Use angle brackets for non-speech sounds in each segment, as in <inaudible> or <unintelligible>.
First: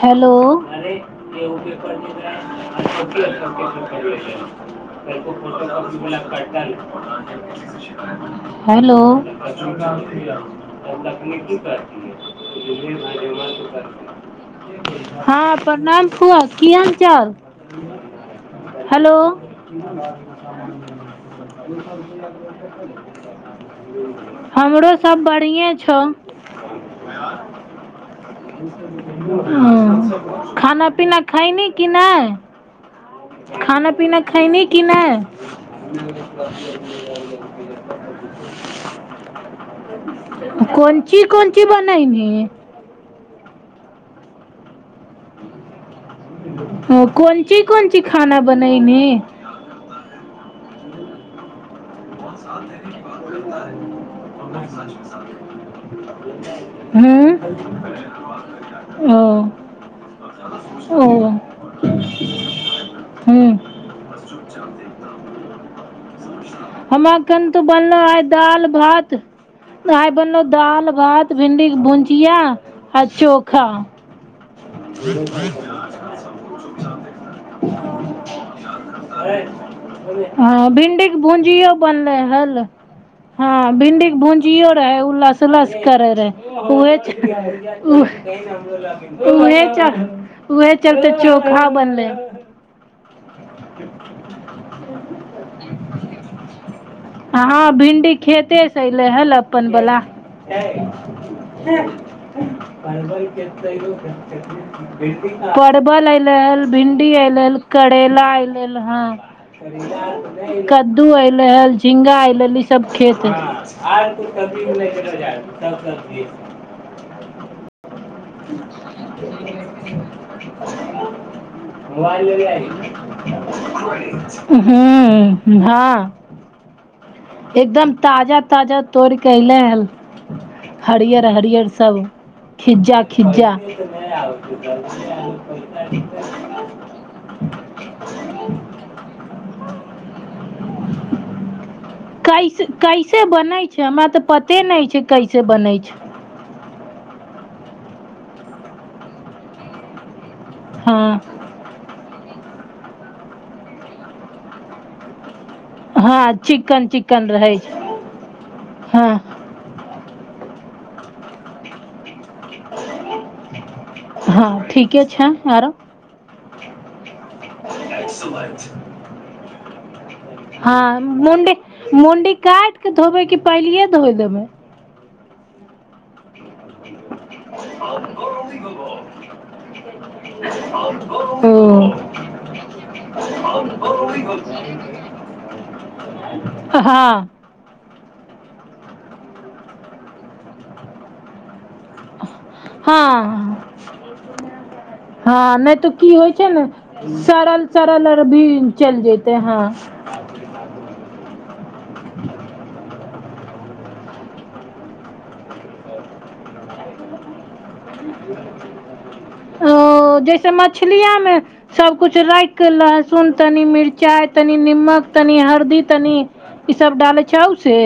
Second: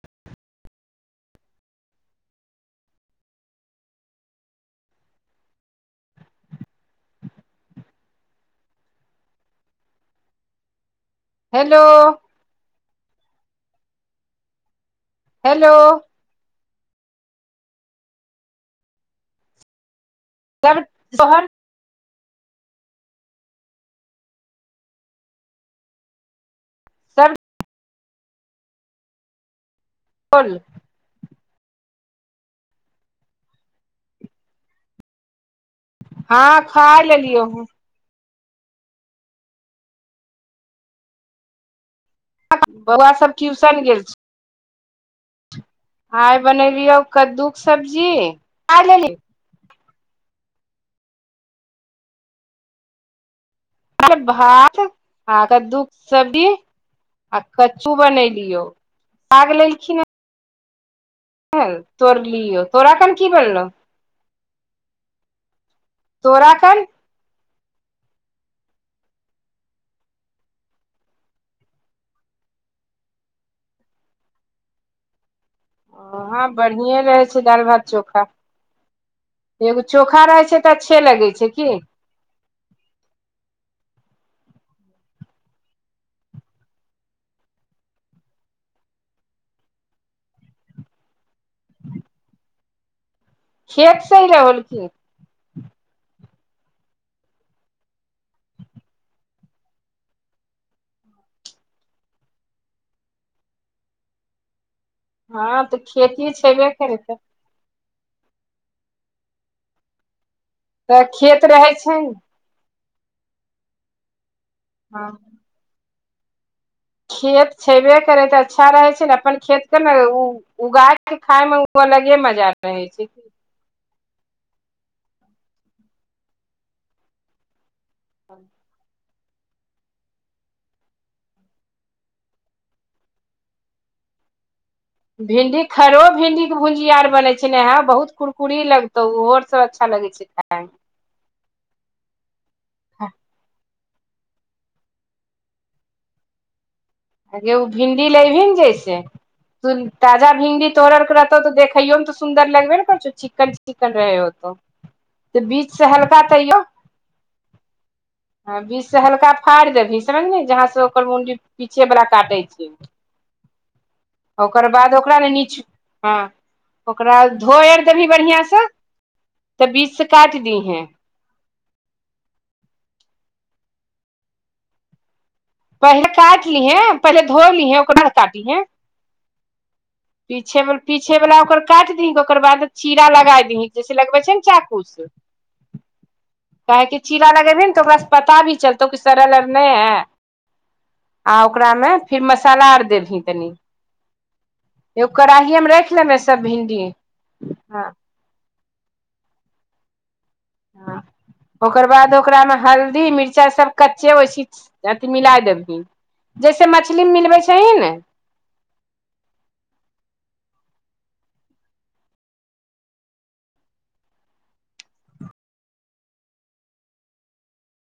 Hello <unintelligible> <unintelligible> hello hello <unintelligible> हँ hello प्रणाम फुआ। की हालचाल? हेलो सब तोहर हमरो सब बढ़िए छौव। सब ह बोल खाना पीना खैनी कि नहि खाना पीना खैनी कि नहि? हँ खाय लेलियौ <unintelligible> कोन ची कोन ची बनैनी? बौआ सब ट्यूशन गेल छैय। आइ बनेलियौ कोन कद्दूके ची कोन ची सब्जी खाना खाय लेलि। बनैनी <unintelligible> भात आ कद्दू सब्जी हूँ आ कच्चू बनेलियो। ओ साग लेलखिन हँ। ओ वल तोरलियौ तोरा खन की बनलौ? <unintelligible> तोरा कन? हमरा कन त बनलौ आइ दालि भात आय बनलौ दाल भात भिंडीक भुंजिया आ चोखा। <inaudible> हं बढ़िए रहै छैय दालि भात चोखा। एगो चोखा रहै छै हँ तऽ अच्छे भिंडी के लगै छै की भूंजियों बनलै हल हँ भिंडी के भूंजियो रहे उ लसलस करै रहै उहे उ उहे च उहे चलते चोखा बनलै। खेत सेही रहल कि? हँ भिंडी खेतेसँ अयलै हल अपन वला। <unintelligible> हँ तऽ परबल खेती अएलै हल छेबे करै भिंडी अएलै। करैला आइलैल हँ। तऽ दु खेत अएलै रहै हल छै ने झिंगा अएलै लिस सब खेतै हँ खेत छैबे करै तऽ अच्छा रहै छै नऽ अपन खेतके नऽ उ उगाय के खाय मे ओ अलगे मजा रहै छै कि ह्म हँ एकदम ताजा ताजा तोरिके अएले हल हरियर हरियर सभ खिज्जा खिज्जा भिंडी खरो भिंडी के भुंजिया आर बनै छै नेहा बहुत कुरकुरी लगतौ ऊहो आर सँ अच्छा लगै छै छै खायमे कैसे कैसे बनै छै हमरा तऽ पते नहि छै कैसे बनै छै अगे ओ भिन्डी लैभी नऽ जैसे तू ताजा भिंडी तोड़ल कऽ हँ रहतौ तऽ देखयो मे तऽ सु सुन्दर लगबे न करतौ चिकन चिकन रहै होतौ तऽ बीच से हल्का हँ तैयो चिकन चिकन रहै छै हं बीच से हल्का हँ फाड़ि देबही समझली जहां से ओकर मुंडी पीछे बला काटै छै हँ ओकर बाद ठीके ओकरा छै ने नीच आरो हँ ओकरा धोइ आर देबही बढ़ियाँसँ तऽ बीचसँ काटि दिहैं मुंडी मुंडी काटि के धोबै कि पहिलिये धोय देबै पहिले काटि लिहैं पहिले धोय लिहैं ओकरा बाद काटिहैं पीछे पीछे वला ओ ओकर काटि दिहीं ओकर बाद चीरा लगाय दिहीं जैसे लगबे छै ने चाकु सँ <inaudible> काहेकि हँ चीरा लगैबही ने तऽ ओकरा सँ पता भी चलतौ कि सड़ल आर नहि हय आ ओकरा मे फिर मसाला आर हँ देबही तनि एगो कढ़ाहीयेमे राखि लेबै सब भिन्डी सरल सरल आओर भी चल जेतेै हँ हँ <inaudible> <inaudible> ओकर बाद ओकरामे हल्दी मिरचाइ सब कच्चे ओइसी अथि मिलाय देबहींन जैसे मछली मे मिलबै छही ने ओ जैसे मछलियामे सबकुछ राखि कऽ लहसुन तनि मिरचाइ तनि निमक तनि हरदि तनि ई सब डालैत छै ओइसे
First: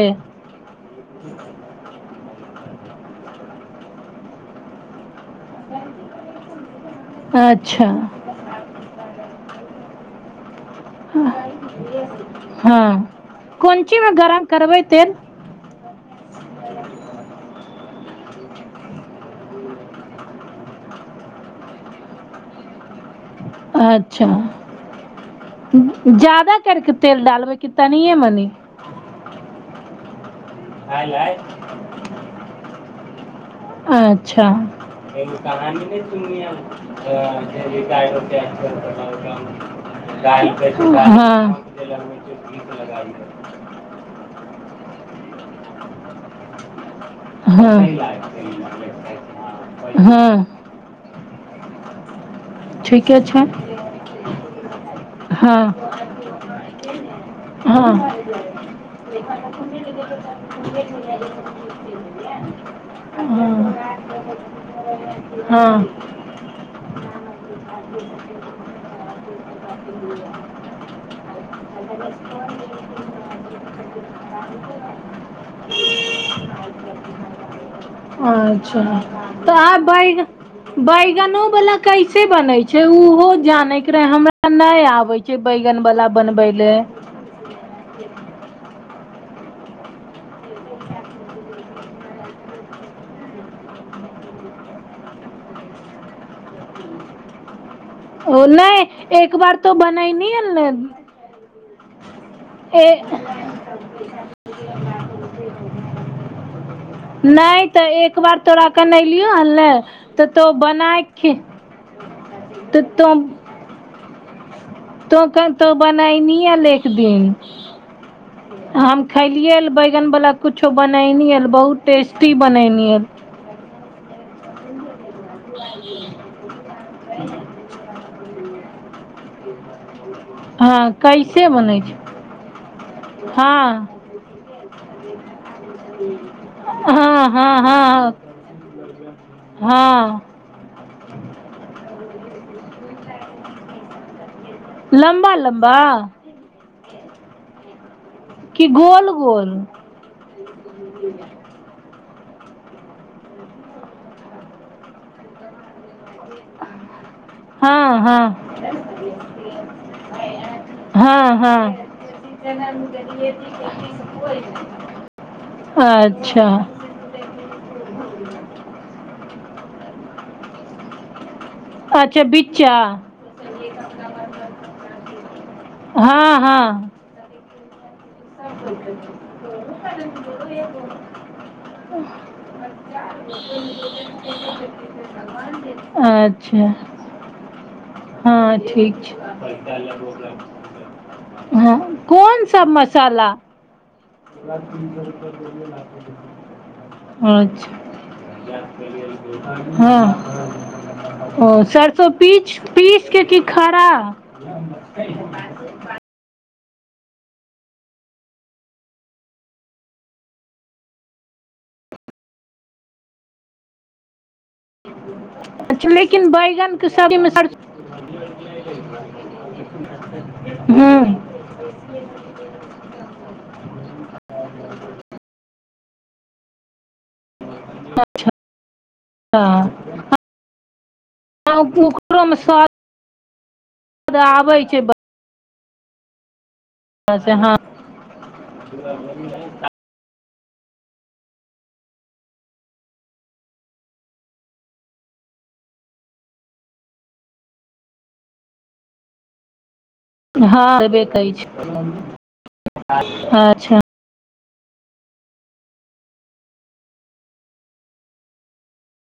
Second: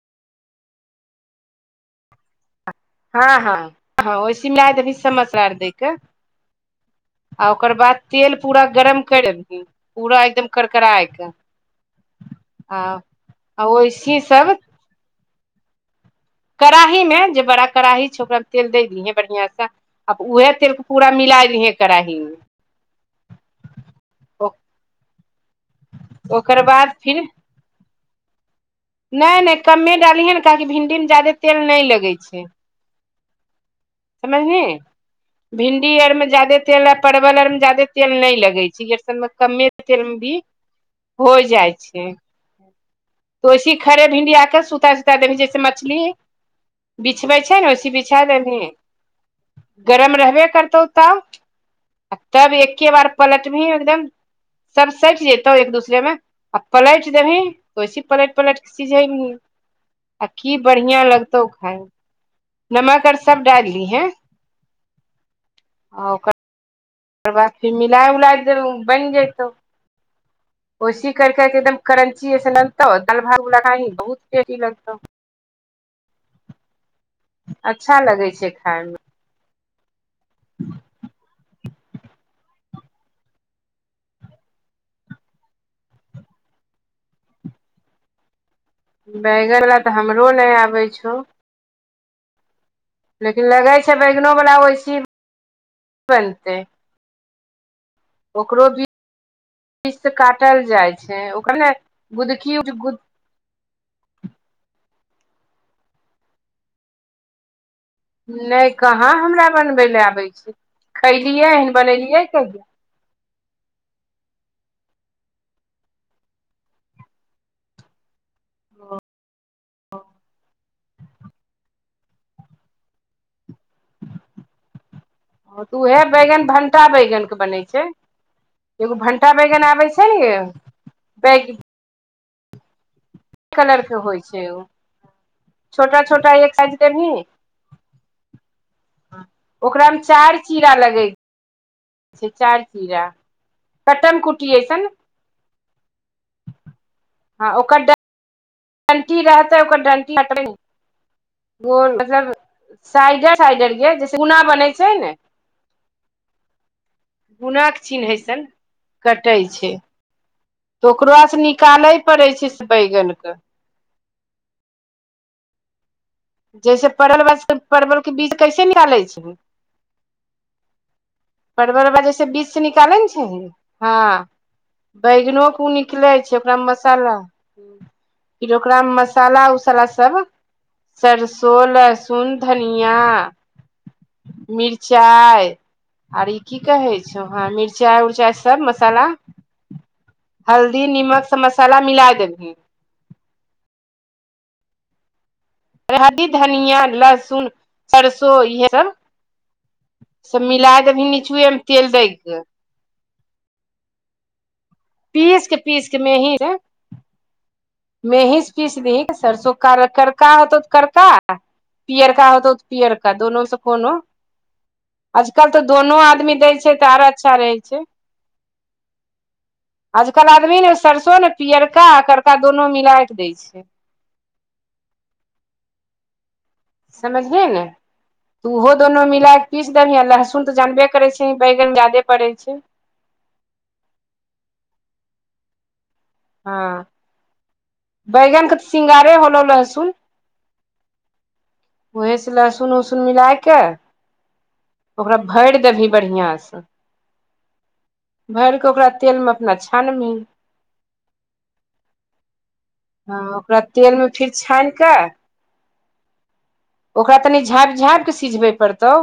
हँ हँ हँ ओहिसेही मिलाय देबहीं सब मशाला आर दै कऽ आ ओकर बाद अच्छा तेल पूरा गरम करि एबही पूरा एकदम करकायके आ ओहिसीहीं सब बै तेल <unintelligible> कड़ाही मे जे बड़ा कड़ाही छै ओकरा मे तेल दै दीहैं बढ़ियाँ सँ अब उएह तेल पूरा मिलाय लिहै कड़ाही मे <inaudible> अच्छा ज्यादा ओकर कर के बाद तेल डालबै कि तनिये मनि नैय नैय कमे डालियहे ने काहेकि भिंडीमे जायदे तेल नहि लगैत छै अच्छा समझही भिंडी आरमे ज्यादे तेल आ परवल आरमे ज्यादे तेल नहि लगै छै ई आर सभमे कमे तेल मे भी शिकार हो हाँ जाइ जे छै लगबै गीत लगाइ तऽ छै वैसही खड़े भिंडी आके सुताइ सुताइ देबही जैसे मछ मछली बिछबै छै नऽ हाँ वैसही तै लायक बिछाइ छै ई देबही लगै छै। हँ पैसा गरम रहबे हाँ करतौ ताव आ तब एके बार ठीके छै पलटबिही एकदम सब स‌टि जेतौ हँ एक दूसरेमे आ पलटि देबही वैसी पलटि पलटि कऽ सीझेबहीं <unintelligible> मे नमक आर सब डालि दिहें ह हँ आ ओकर बाद फेर मिलााय उलाय देब बनि जतौ। ओसी करिक एकदम करंचीस आनतो दालि भाती बहुत पेटी लगतौ। <unintelligible> अच्छा लगै छै अच्छा खाय मे तऽ आ बैगन बैगनो वला कै से बनै छैय ओहो जाने रहे हमरा नहि आबे छैयबैगन बला बनबै ले। बैगन वला तऽ हमरो नहि आबै छौ। लेकिन लगै छै बैगनोवला ओहिस बनतै। ओ ओकरो नहि बीज एक बार तो पीस बनैनी काटल जाइ छै ओकरा ने गुदकी ए नहि तऽ ए एकबार तोरा नहि कहाँ कनलियौ हमरा हन ने बनबै लए तऽ आबै तो छै बनाके खैलियै हन बनेलियै कहिया तऽ तुम तो कन तो बनायनीयल एक दिन। हम खेलियै बैगन बला कुछो बनेल बहुत टेस्टी बनैनी हन। <inaudible> तऽ उएह बैगन भंटा बैगन के बनै छैय एगो भंटा बैगन आबै छैय। हँ कैसे बनै छैय? कलर के होइ छैय ओ। छोटा छोटा एक साइज हँ हँ हँ <inaudible> ओकरा मे चार हँ चीरा लगै चारि चीरा कट्टन कुटिये सन। लम्बा लम्बा हँ ओकर कि गोल डण्टी गोल रहतै ओकर डणटी <inaudible> गो मतलब साइडे <inaudible> साइड जैसे उना बनै छैय नय। गुनाक हँ चिन्ह एसन हँ कटै छैय। हां हां पड़े छै बैगन के अच्छा जैसे परवल बात परबल के बीज कैसे खैलै छैय? परवला अच्छा जैसे बीज से बिच्चा निकालै ने छही हँ। बैगनोके ओ निकलै छैय हँ हँ ओकरामे मसाला फेर ओकरामे मसाला उसाला सभ सरसो लहसुन धनिया <inaudible> आओर ई की कहे छौव हां मिर चाइ उरचाइ हँ सब ठीक मसाला छै हल्दी नीमक सब मसाला मिला देबही। साला हल्दी धनिया लहसुन अच्छा। सरसो इहे सब हँ सब मिला देबही ओ निचुए मे तेल दै सरिसो के पीच पीसके की खरा पीसके पीसके मेही ह। मेहीस पीस दिहि सरसो क करका होतव त करड़का पियअरका होतौ तऽ पियअरका दोनोमेसँ कोनो आजकल तऽ अच्छा दोनो लेकिन आदमी दै बैगन छैय के तऽ आर सब्जी मे अच्छा रहै सरसो छैय। आजकल आदमी ने हूँ सरसो ने पियरका आ करका दुनू मिला के दै छैय। समझहे ने तऽ ओहो दुनू मिला क पीस हँ देबही आ लहसुन तऽ जानबे करै छिही बैगन जा्यादे ओकरो पड़े मे छैय। स्वाद आबै छैय ब हँ बढ़िया से हँ बैगनके तऽ स्रृंगारे होलौ लहसुन। ओहे से लहसुन उसुन मिलाइके ओकरा भरि देबी बढ़िआंसे भरि कऽ ओकरा तेल मे अपना छानबी। हँ हबेै हँ <unintelligible> ओकरा अच्छा। तेल मे फिर छान कऽ ओकरा तनि झाँपि झाँपि कऽ सिझबै पड़तौ।